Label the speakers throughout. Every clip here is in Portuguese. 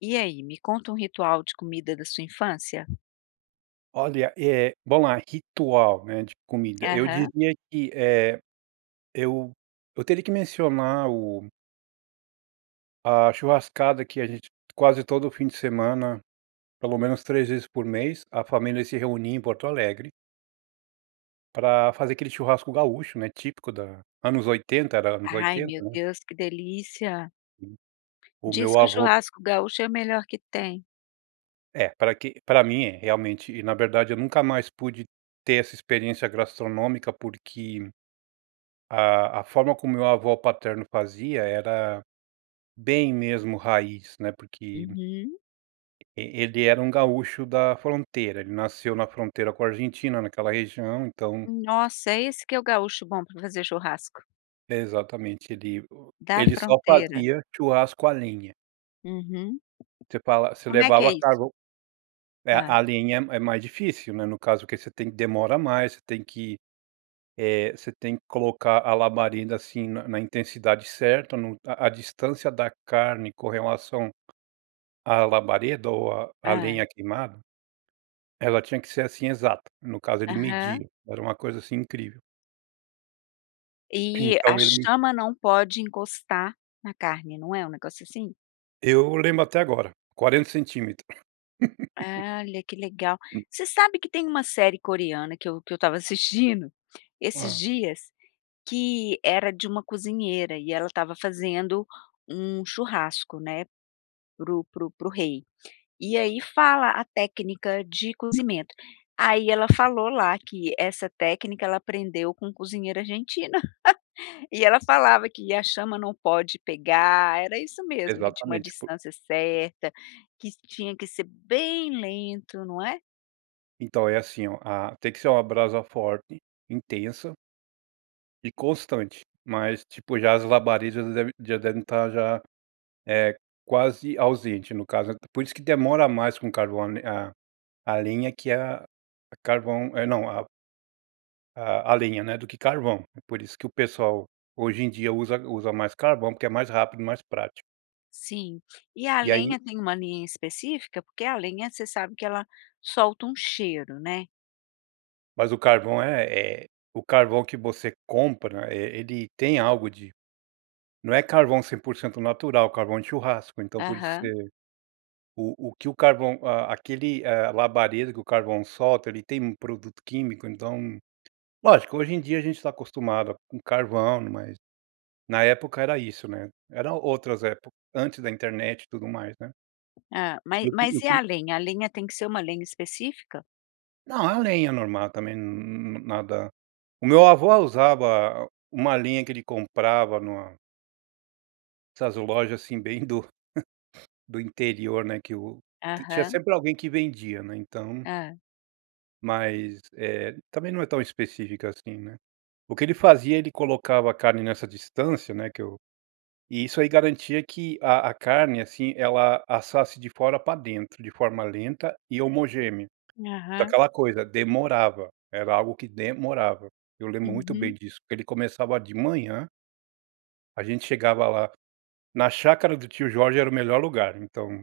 Speaker 1: E aí, me conta um ritual de comida da sua infância?
Speaker 2: Olha, eh, bom a ritual, né, de comida eu
Speaker 1: Aham.
Speaker 2: diria que, eh, eu eu teria que mencionar o a churrascada que a gente quase todo o fim de semana, pelo menos 3 vezes por mês, a família se reunia em Porto Alegre para fazer aquele churrasco gaúcho, né, típico da anos 80, era anos
Speaker 1: Ai
Speaker 2: 80,
Speaker 1: meu
Speaker 2: né.
Speaker 1: Deus, que delícia.
Speaker 2: Hum. O
Speaker 1: Diz
Speaker 2: meu
Speaker 1: que o
Speaker 2: avô
Speaker 1: churrasco gaúcho é o melhor que tem.
Speaker 2: É pra que pra mim é, realmente na verdade eu nunca mais pude ter essa experiência gastronômica, porque a a forma como meu avô paterno fazia era bem mesmo raiz, né, porque
Speaker 1: Uhum.
Speaker 2: e ele era um gaúcho da fronteira, ele nasceu na fronteira com a Argentina naquela região, então.
Speaker 1: Hum, nossa, é esse que é o gaúcho bom pra fazer churrasco.
Speaker 2: Exatamente ele o
Speaker 1: Da
Speaker 2: ele só
Speaker 1: fronteira.
Speaker 2: fazia o churrasco a lenha.
Speaker 1: Uhum,
Speaker 2: Você falav você
Speaker 1: Como é que é
Speaker 2: levava
Speaker 1: isso?
Speaker 2: carvão é
Speaker 1: Hã.
Speaker 2: a lenha é mais difícil, né. No caso que você tem que, demora mais, você tem que, eh, você tem que colocar a labareda, assim, na na intensidade certa, no a a distância da carne com relação a labareda ou a
Speaker 1: Hã.
Speaker 2: lenha queimada, ela tinha que ser assim exata. No caso ele
Speaker 1: Aham.
Speaker 2: media, era uma coisa assim incrível.
Speaker 1: E a
Speaker 2: Então, ele
Speaker 1: chama não pode encostar na carne, não é um negócio assim?
Speaker 2: Eu lembro até agora 40 centímetro.
Speaker 1: E olha, que legal.
Speaker 2: Hum
Speaker 1: Você sabe que tem uma série coreana que eu que eu estava assistindo esses
Speaker 2: Hã.
Speaker 1: dias, que era de uma cozinheira, e ela tava fazendo um churrasco, né, para o para o para o rei. E aí fala a técnica de cozimento. Aí ela falou lá que essa técnica ela aprendeu com cozinheiro argentino, e ela falava que a chama não pode pegar. Era isso mesmo. Que tinha uma
Speaker 2: Exatamente por
Speaker 1: distância certa, que tinha que ser bem lento, não é.
Speaker 2: Então, é assim, ó tem que ser uma brasa forte, intensa e constante, mas tipo já as labaredas já devem já devem estar já, eh, quase ausente no caso é por isso que demora mais com carvão, a a lenha é que é a carvão, é não a a a lenha, né, do que carvão é por isso que o pessoal hoje em dia usa usa mais carvão porque é mais rápido e mais prático.
Speaker 1: Sim, e a
Speaker 2: E aí
Speaker 1: lenha, tem uma lenha específica porque a lenha você sabe que ela solta um cheiro, né.
Speaker 2: Mas o carvão é é O carvão que você compra, eh, ele tem algo de Não é carvão 100% natural, carvão de churrasco. Então, por isso que
Speaker 1: Aham.
Speaker 2: você o o que o carvão a aquele, eh, labareda que o carvão solta, ele tem um produto químico. Então, lógico, hoje em dia a gente tá acostumado com carvão, mas, na época, era isso, né. Era outras épocas, antes da internet e tudo o mais, né.
Speaker 1: Hã, mas
Speaker 2: Eu pre
Speaker 1: mas
Speaker 2: eu
Speaker 1: e
Speaker 2: pre
Speaker 1: a lenha? A lenha tem que ser uma lenha específica?
Speaker 2: Não, é lenha normal também, hum hum nada O meu avô usava uma lenha que ele comprava em uma essas lojas assim bem do do interior, né, que o tinha
Speaker 1: Aham.
Speaker 2: sempre alguém que vendia, né, então
Speaker 1: Hã.
Speaker 2: Mas, eh, também não é tão específica assim, né. O que ele fazia ele colocava a carne nessa distância, né, que eu e isso aí garantia que a a carne, assim, ela assasse de fora pra dentro, de forma lenta e homogênea. Tá
Speaker 1: Aham.
Speaker 2: aquela coisa, demorava, era algo que demorava. Eu lembro muito bem
Speaker 1: Uhum.
Speaker 2: disso porque ele começava de manhã a gente chegava lá, na chácara do tio Jorge era o melhor lugar, então,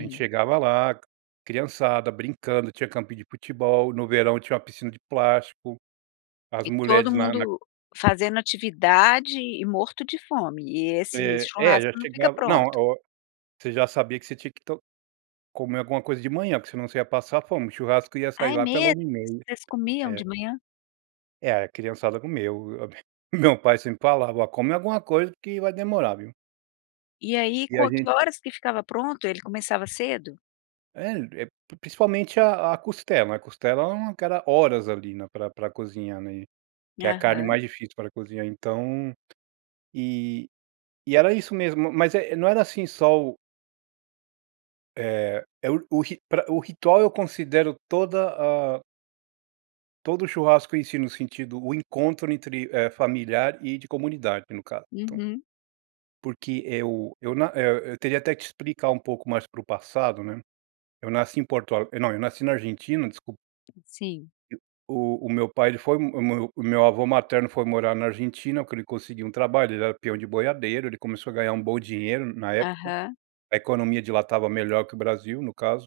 Speaker 2: a gente chegava lá, criançada, brincando, tinha campinho de futebol, no verão tinha uma piscina de plástico. As
Speaker 1: E todo
Speaker 2: mulheres na na
Speaker 1: mundo fazendo atividade e morto de fome e esse
Speaker 2: É, é
Speaker 1: churrasco
Speaker 2: já
Speaker 1: não fica
Speaker 2: chegava Não
Speaker 1: pronto?
Speaker 2: o você já sabia que você tinha que to comer alguma coisa de manhã, que senão você ia passar fome, o churrasco ia
Speaker 1: Ah,
Speaker 2: sair
Speaker 1: é
Speaker 2: lá pela
Speaker 1: mesmo?
Speaker 2: 13:30.
Speaker 1: Vocês comiam
Speaker 2: É.
Speaker 1: de manhã?
Speaker 2: É, a criançada comeu o b meu pai sempre falava: "Come alguma coisa, porque vai demorar, viu".
Speaker 1: E aí
Speaker 2: E a
Speaker 1: quanto que
Speaker 2: gente
Speaker 1: horas que ficava pronto, ele começava cedo?
Speaker 2: É, a e principalmente a a costela. A costela é uma que era horas, ali, né, pra pra cozinhar, né. Que é a carne
Speaker 1: Aham.
Speaker 2: mais difícil pra cozinhar, então. E e era isso mesmo, mas, eh, não era assim só o é, é o ri pra o ritual eu considero toda a todo o churrasco em si, no sentido o encontro, eh, entre familiar e de comunidade, no caso, então.
Speaker 1: Uhum.
Speaker 2: Porque eu eu na eu eu teria até que explicar pouco mais para o passado, né. Eu nasci em Porto Al não eu nasci na Argentina, desculpa
Speaker 1: Sim.
Speaker 2: O o meu pai ele foi o meu o meu avô materno foi morar na Argentina, que ele conseguiu um trabalho, ele era peão de boiadeiro, ele começou a ganhar um bom dinheiro na época.
Speaker 1: Aham.
Speaker 2: A economia de lá estava melhor que o Brasil, no caso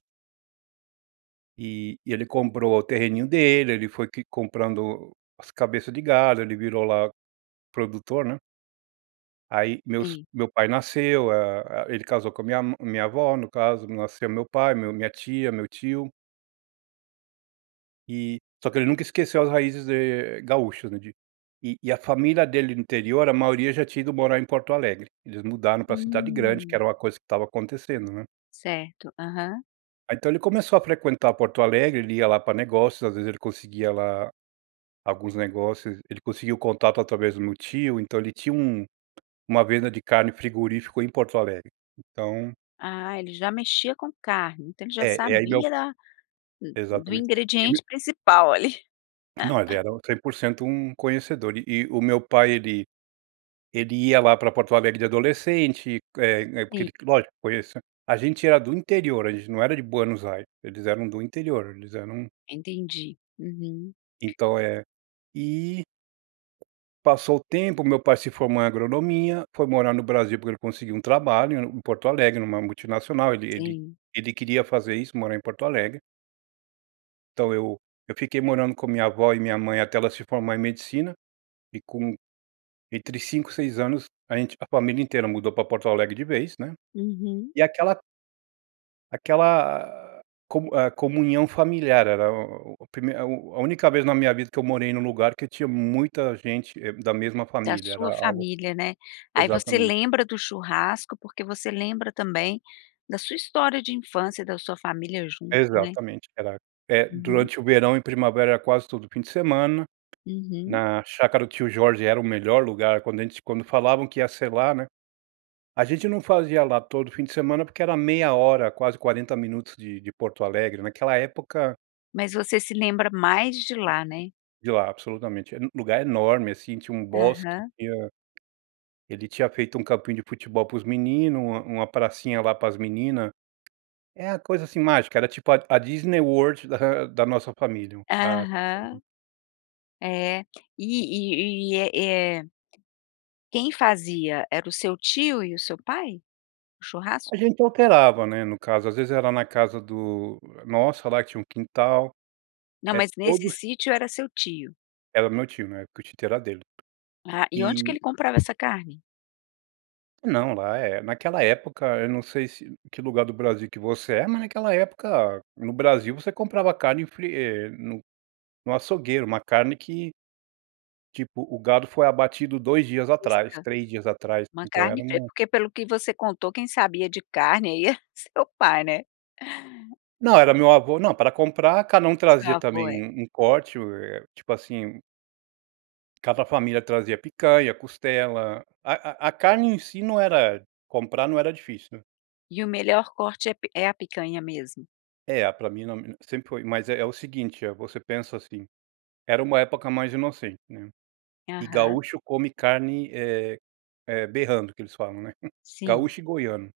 Speaker 2: E e ele comprou o terreninho dele, ele foi que comprando as cabeças de gado, ele virou, lá, produtor, né. Aí, meus
Speaker 1: Sim.
Speaker 2: meu pai nasceu, hã, a ele casou com a minha ma minha avó, no caso, nasceu meu pai, meu minha tia, meu tio. E só que ele nunca esqueceu as raízes, eh, gaúchas, né, de E e a família dele no interior a maioria já tinha ido morar em Porto Alegre. Eles mudaram pra cidade grande, que
Speaker 1: Hum.
Speaker 2: era uma coisa que estava acontecendo, né.
Speaker 1: Certo. Aham.
Speaker 2: Aí então ele começou a frequentar Porto Alegre, ele ia lá pra negócios às vezes, ele conseguia lá alguns negócios, ele conseguia o contato através do meu tio, então ele tinha um uma venda de carne, frigorífico em Porto Alegre. Então
Speaker 1: Ah, ele já mexia com carne, então ele já
Speaker 2: É é aí meu
Speaker 1: sabia da do
Speaker 2: Exatamente e meu
Speaker 1: ingrediente principal ali.
Speaker 2: Não, ele era 100% um conhecedor e o meu pai ele ele ia lá pra Porto Alegre de adolescente, eh, é porque
Speaker 1: Sim.
Speaker 2: ele lógico conheça A gente era do interior, a gente não era de Buenos Aires, eles eram do interior, eles eram
Speaker 1: Entendi. Uhum.
Speaker 2: Então é E passou o tempo, o meu pai se formou em agronomia, foi morar no Brasil porque ele conseguiu um trabalho em Porto Alegre em uma multinacional. Ele ele
Speaker 1: Sim.
Speaker 2: ele queria fazer isso, morar em Porto Alegre. Então eu eu fiquei morando com a minha avó e minha mãe até ela se formar em medicina. E com, entre 5, 6 anos a gente a família inteira mudou para Porto Alegre de vez, né.
Speaker 1: Uhum.
Speaker 2: E aquela Aquela a comu hã, comunhão familiar era o o a primeira a u a única vez na minha vida que eu morei em um lugar que tinha muita gente é da mesma
Speaker 1: Da
Speaker 2: família, era
Speaker 1: sua
Speaker 2: algo
Speaker 1: família, né. Aí você
Speaker 2: exatamente.
Speaker 1: lembra do churrasco porque você lembra também da sua história de infância e da sua família junto, né.
Speaker 2: Exatamente, era é
Speaker 1: Uhum.
Speaker 2: durante o verão e primavera quase todo o fim de semana,
Speaker 1: Uhum.
Speaker 2: na chácara do tio Jorge era o melhor lugar quando a gente s quando falavam que ia ser lá, né. A gente não fazia lá todo o fim de semana porque era meia hora quase 40 minutos de de Porto Alegre, naquela época
Speaker 1: Mas você se lembra mais de lá, né?
Speaker 2: De lá, absolutamente. Era um lugar enorme, assim, tinha um bosque,
Speaker 1: Aham.
Speaker 2: tinha ele tinha feito um campinho de futebol para os menino, uma uma pracinha lá para as menina. É a coisa assim mágica, era tipo a a Disney World da da nossa família a [unintelligible]
Speaker 1: Aham. É. E e e é é Quem fazia era o seu tio e o seu pai? O
Speaker 2: A
Speaker 1: churrasco?
Speaker 2: gente alterava, né, no caso, às vezes era na casa do nossa lá que tinha um quintal.
Speaker 1: Não,
Speaker 2: É
Speaker 1: mas nesse
Speaker 2: todos
Speaker 1: sítio era seu tio?
Speaker 2: Era o meu tio, né, na época o título era dele.
Speaker 1: Ah, e onde que
Speaker 2: E
Speaker 1: ele comprava essa carne?
Speaker 2: Não, lá, eh, naquela época, eu não sei se que lugar do Brasil que você é, mas naquela época no Brasil você comprava carne fri eh, no no açougueiro, uma carne que tipo, o gado foi abatido 2 dias atrás,
Speaker 1: Fresca,
Speaker 2: 3 dias atrás.
Speaker 1: uma
Speaker 2: Então era
Speaker 1: carne fre
Speaker 2: uma
Speaker 1: porque pelo que você contou quem sabia de carne aí é seu pai, né?
Speaker 2: Não, era meu avô. Não, pra comprar cada um
Speaker 1: Seu
Speaker 2: trazia
Speaker 1: avô,
Speaker 2: também
Speaker 1: é.
Speaker 2: um um corte, eh, tipo assim um Cada família trazia picanha, costela a a a carne em si não era comprar não era difícil, né.
Speaker 1: E o melhor corte é é a picanha mesmo?
Speaker 2: É, pra mim [unintelligible] sempre foi. Mas é é o seguinte, eh, você pensa, assim, era uma época mais inocente, né. E
Speaker 1: Aham.
Speaker 2: gaúcho come carne, eh eh, berrando que eles falam, né,
Speaker 1: Sim.
Speaker 2: gaúcho e goiano.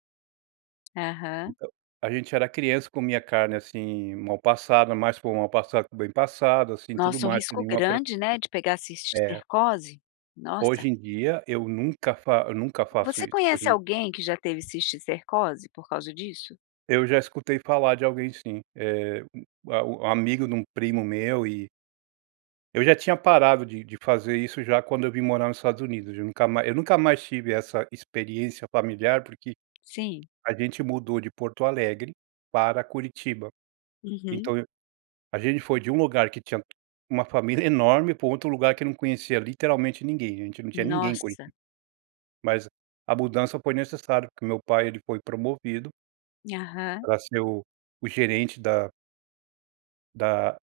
Speaker 1: Aham.
Speaker 2: Então, a gente era criança, comia carne assim mal passada, mais para o mal passado do que bem passado, assim, tudo
Speaker 1: Nossa, um
Speaker 2: mais, sem
Speaker 1: risco
Speaker 2: nenhuma preo
Speaker 1: grande, né, de pegar
Speaker 2: É.
Speaker 1: cisticercose, nossa.
Speaker 2: Hoje em dia eu nunca fa nunca faço
Speaker 1: Você
Speaker 2: isso hoje
Speaker 1: conhece
Speaker 2: em d
Speaker 1: alguém que já teve cisticercose por causa disso?
Speaker 2: Eu já escutei falar de alguém sim. Eh, a o o amigo de um primo meu e eu já tinha parado de de fazer isso já quando eu vim morar nos Estados Unidos, de nunca ma eu nunca mais tive essa experiência familiar, porque,
Speaker 1: Sim.
Speaker 2: a gente mudou de Porto Alegre para Curitiba.
Speaker 1: Uhum.
Speaker 2: Então, eu a gente foi de um lugar que tinha uma família enorme pra um outro lugar que não conhecia literalmente ninguém. A gente não tinha ninguém em Curi
Speaker 1: Nossa.
Speaker 2: Mas, a mudança foi necessário porque meu pai ele foi promovido
Speaker 1: Aham.
Speaker 2: pra ser o o gerente da da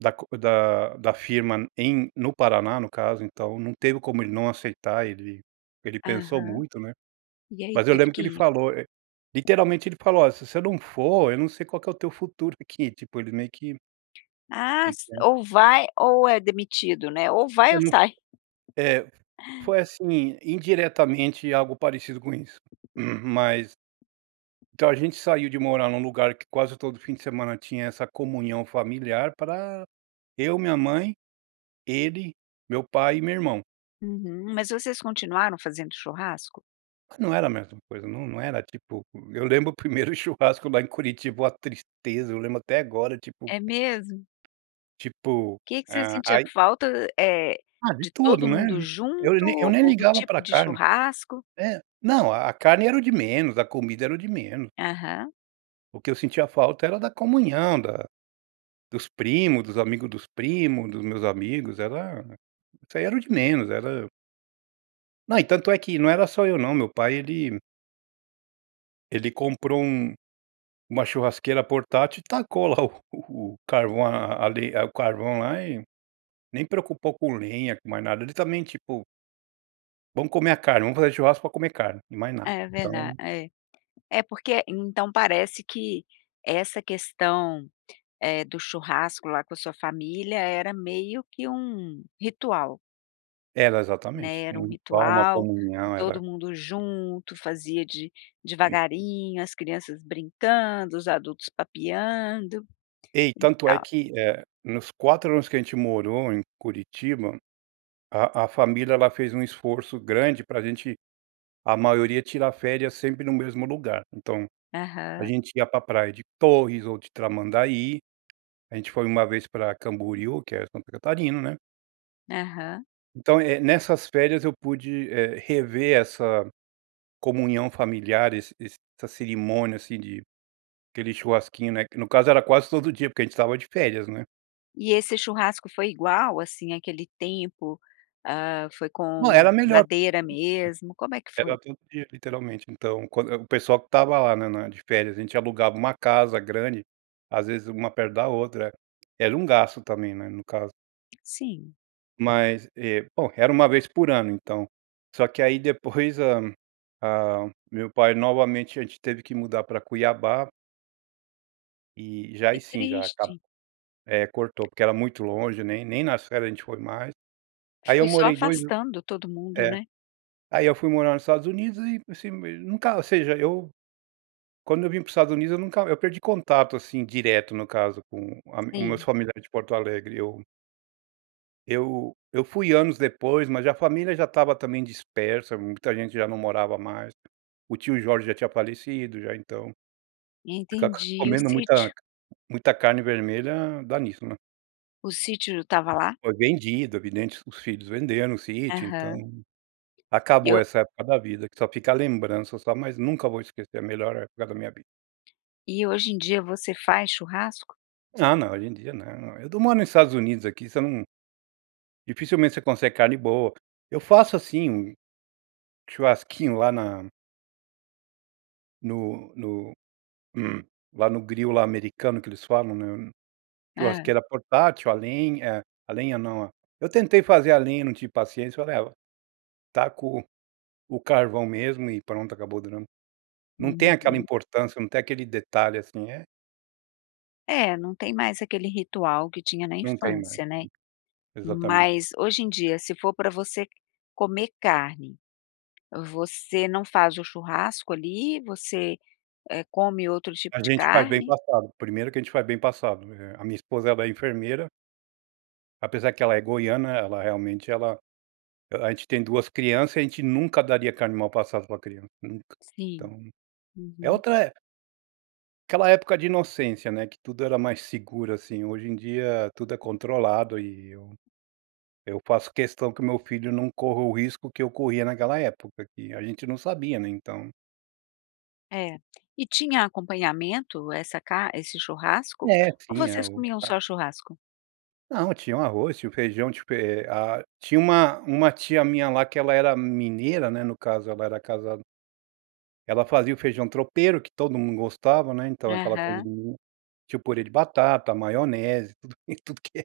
Speaker 2: da co da da firma em no Paraná, no caso, então não teve como ele não aceitar ele ele pensou
Speaker 1: Aham,
Speaker 2: muito, né.
Speaker 1: e aí
Speaker 2: Mas eu
Speaker 1: teve
Speaker 2: lembro que
Speaker 1: que
Speaker 2: ele
Speaker 1: ir.
Speaker 2: falou, e literalmente ele falou: "Olha, se você não for, eu não sei qual que é o teu futuro aqui.", tipo ele meio que
Speaker 1: Ah s
Speaker 2: Então.
Speaker 1: ou vai ou é demitido, né? Ou vai
Speaker 2: Eu
Speaker 1: ou
Speaker 2: não fa
Speaker 1: sai.
Speaker 2: é. Foi assim, indiretamente algo parecido com isso. Mas então a gente saiu de morar em um lugar que quase todo o fim de semana tinha essa comunhão familiar pra eu minha mãe, ele, meu pai e meu irmão.
Speaker 1: Uhum. Mas vocês continuaram fazendo churrasco?
Speaker 2: Mas não era a mesma coisa, não. Não era tipo Eu lembro o 1º churrasco lá em Curitiba, uma tristeza. Eu lembro até agora, tipo.
Speaker 1: É mesmo?
Speaker 2: Tipo
Speaker 1: Que que se você
Speaker 2: ah,
Speaker 1: sentia
Speaker 2: ai
Speaker 1: falta, eh,
Speaker 2: Ah, de
Speaker 1: de
Speaker 2: tudo,
Speaker 1: todo
Speaker 2: né.
Speaker 1: mundo
Speaker 2: Eu nem eu
Speaker 1: junto
Speaker 2: nem
Speaker 1: ou do
Speaker 2: ligava
Speaker 1: tipo
Speaker 2: pra
Speaker 1: de
Speaker 2: carne.
Speaker 1: churrasco?
Speaker 2: Eh. Não, a carne era o de menos, a comida era o de menos.
Speaker 1: Aham.
Speaker 2: O que eu sentia falta era da comunhão da dos primos, dos amigo dos primo, dos meus amigos, era isso aí era o de menos, era Não e tanto é que não era só eu não, meu pai ele ele comprou um uma churrasqueira portátil e tacou lá o o o carvão a a le o carvão lá e nem preocupou com lenha, com mais nada. Ele também, tipo "vamos comer a carne, vamos fazer churrasco pra comer carne." e mais nada,
Speaker 1: É verdade
Speaker 2: então.
Speaker 1: é é porque, então, parece que essa questão, eh, do churrasco lá com a sua família era meio que um ritual.
Speaker 2: Era
Speaker 1: Né.
Speaker 2: exatamente.
Speaker 1: Era
Speaker 2: Um ritual. Uma
Speaker 1: ritual e
Speaker 2: comunhão, era
Speaker 1: todo mundo junto fazia de devagarinho, as crianças brincando, os adultos papeando
Speaker 2: E
Speaker 1: e
Speaker 2: tanto é
Speaker 1: tal.
Speaker 2: que, eh, nos 4 anos que a gente morou em Curitiba, a a família, ela fez um esforço grande pra gente, a maioria tira férias sempre no mesmo lugar. Então, a
Speaker 1: Aham.
Speaker 2: gente ia para praia de Torres ou de Tramandaí. A gente foi uma vez pra Camboriú, que é Santa Catarina, né.
Speaker 1: Aham.
Speaker 2: Então, eh, nessas férias eu pude, eh, rever essa comunhão familiar, esse esse essa cerimônia, assim, de querer churrasquinho, né, que, no caso, era quase todo dia, porque a gente estava de férias, né?
Speaker 1: E esse churrasco foi igual, assim, àquele tempo, hã, foi
Speaker 2: Não,
Speaker 1: com
Speaker 2: era melhor. [unintelligible]
Speaker 1: madeira mesmo, como é que
Speaker 2: Era
Speaker 1: foi?
Speaker 2: todo dia, literalmente, então, quando, eh o pessoal que estava lá na na de férias, a gente alugava uma casa grande, às vezes, uma perto da outra. Era um gasto também, né, no caso.
Speaker 1: Sim.
Speaker 2: Mas eh, pô, era 1 vez por ano, então, só que aí depois a a meu pai, novamente a gente teve que mudar para Cuiabá e, já aí
Speaker 1: Que
Speaker 2: sim, já [unintelligible]
Speaker 1: triste.
Speaker 2: eh, cortou, porque era muito longe, né, e nem nas férias a gente foi mais. Aí eu
Speaker 1: Foi só
Speaker 2: morei 2 an
Speaker 1: afastando todo mundo,
Speaker 2: é.
Speaker 1: né?
Speaker 2: Aí eu fui morar nos Estados Unidos e, assim, mei nunca, ou seja eu, quando eu vim para os Estados Unidos eu nunca eu perdi contato, assim, direto, no caso, com a os meus
Speaker 1: Sim.
Speaker 2: familiares de Porto Alegre, eu eu eu fui anos depois, mas a família já estava também dispersa, muita gente já não morava mais. O tio Jorge já tinha falecido, já, então. Fica
Speaker 1: Entendi, e o
Speaker 2: comendo muita
Speaker 1: sítio?
Speaker 2: muita carne vermelha dá nisso, né?
Speaker 1: O sítio estava lá?
Speaker 2: Foi vendido, evidente, os filhos venderam o sítio então,
Speaker 1: Aham. E
Speaker 2: acabou
Speaker 1: o
Speaker 2: essa época da vida, que só fica a lembrança, só, mas nunca vou esquecer a melhor época da minha vi
Speaker 1: E hoje em dia você faz churrasco?
Speaker 2: Ah, não hoje em dia não, eu do moro nos Estados Unidos, aqui você não dificilmente, você consegue carne boa. Eu faço, assim, um churrasquinho lá na No no lá no grill lá americano que eles falam, né,
Speaker 1: Hã?
Speaker 2: churrasqueira portátil a lenha, eh, a lenha não, a eu tentei fazer a lenha, não tive paciência falei: "Ah, vai taco o o carvão mesmo e pronto acabou durando". Não tem aquela
Speaker 1: Uhum.
Speaker 2: importância, não tem aquele detalhe assim, é.
Speaker 1: É, não tem mais aquele ritual que tinha na
Speaker 2: Não tem mais,
Speaker 1: infância, né.
Speaker 2: exatamente.
Speaker 1: Mas, hoje em dia, se for pra você comer carne, você não faz o churrasco ali, você, hã, come outro
Speaker 2: A
Speaker 1: tipo de
Speaker 2: gente faz bem
Speaker 1: carne?
Speaker 2: passado, primeiro que a gente faz bem passado, eh, a minha esposa ela é enfermeira apesar que ela é goiana ela realmente ela ela a gente tem 2 crianças e a gente nunca daria carne mal passado pra criança, nunca.
Speaker 1: Sim.
Speaker 2: Então, é
Speaker 1: Uhum.
Speaker 2: outra época. Aquela época de inocência, né, que tudo era mais seguro, assim. Hoje em dia, tudo é controlado e eu, eu faço questão que o meu filho não corra o risco que eu corria naquela época que a gente não sabia, né, então.
Speaker 1: É, e tinha acompanhamento essa car esse churrasco
Speaker 2: É
Speaker 1: ou
Speaker 2: sim a
Speaker 1: vocês
Speaker 2: o
Speaker 1: comiam
Speaker 2: a
Speaker 1: só churrasco?
Speaker 2: Não, tinha o arroz, tinha o feijão tipo, é a tinha uma uma tia minha lá que ela era mineira, né, no caso ela era casada ela fazia o feijão tropeiro que todo mundo gostava, né, então aquela coisa
Speaker 1: Aham.
Speaker 2: de Minas, tinha o purê de batata, maionese, tudo que tudo que é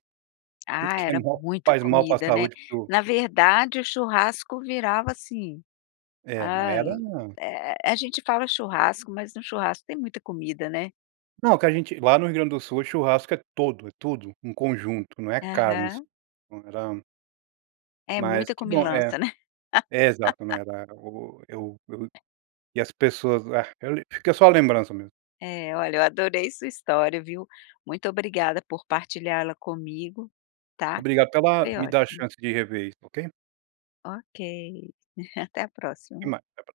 Speaker 2: tudo
Speaker 1: Ah,
Speaker 2: que é
Speaker 1: era
Speaker 2: mal
Speaker 1: muito
Speaker 2: faz mal para
Speaker 1: comida, né,
Speaker 2: saúde para o
Speaker 1: na verdade, o churrasco virava assim,
Speaker 2: É, não
Speaker 1: hã,
Speaker 2: era não.
Speaker 1: eh eh a gente fala churrasco, mas no churrasco tem muita comida, né.
Speaker 2: Não, que a gente, lá no Rio Grande do Sul, o churrasco é todo, é tudo, um conjunto, não é carne, isso
Speaker 1: Aham.
Speaker 2: não era
Speaker 1: É
Speaker 2: Mas,
Speaker 1: muita
Speaker 2: que bom é
Speaker 1: comilança, né.
Speaker 2: é exato, não era o Eu eu e as pessoas ah, fica só a lembrança mesmo.
Speaker 1: É, olha, eu adorei sua história, viu. Muito obrigada por partilhar ela comigo, tá,
Speaker 2: Obrigado pela
Speaker 1: foi
Speaker 2: me dar a
Speaker 1: ótimo.
Speaker 2: chance de rever isso, ok.
Speaker 1: Ok, até a
Speaker 2: Até
Speaker 1: próxima.
Speaker 2: mais, abraço.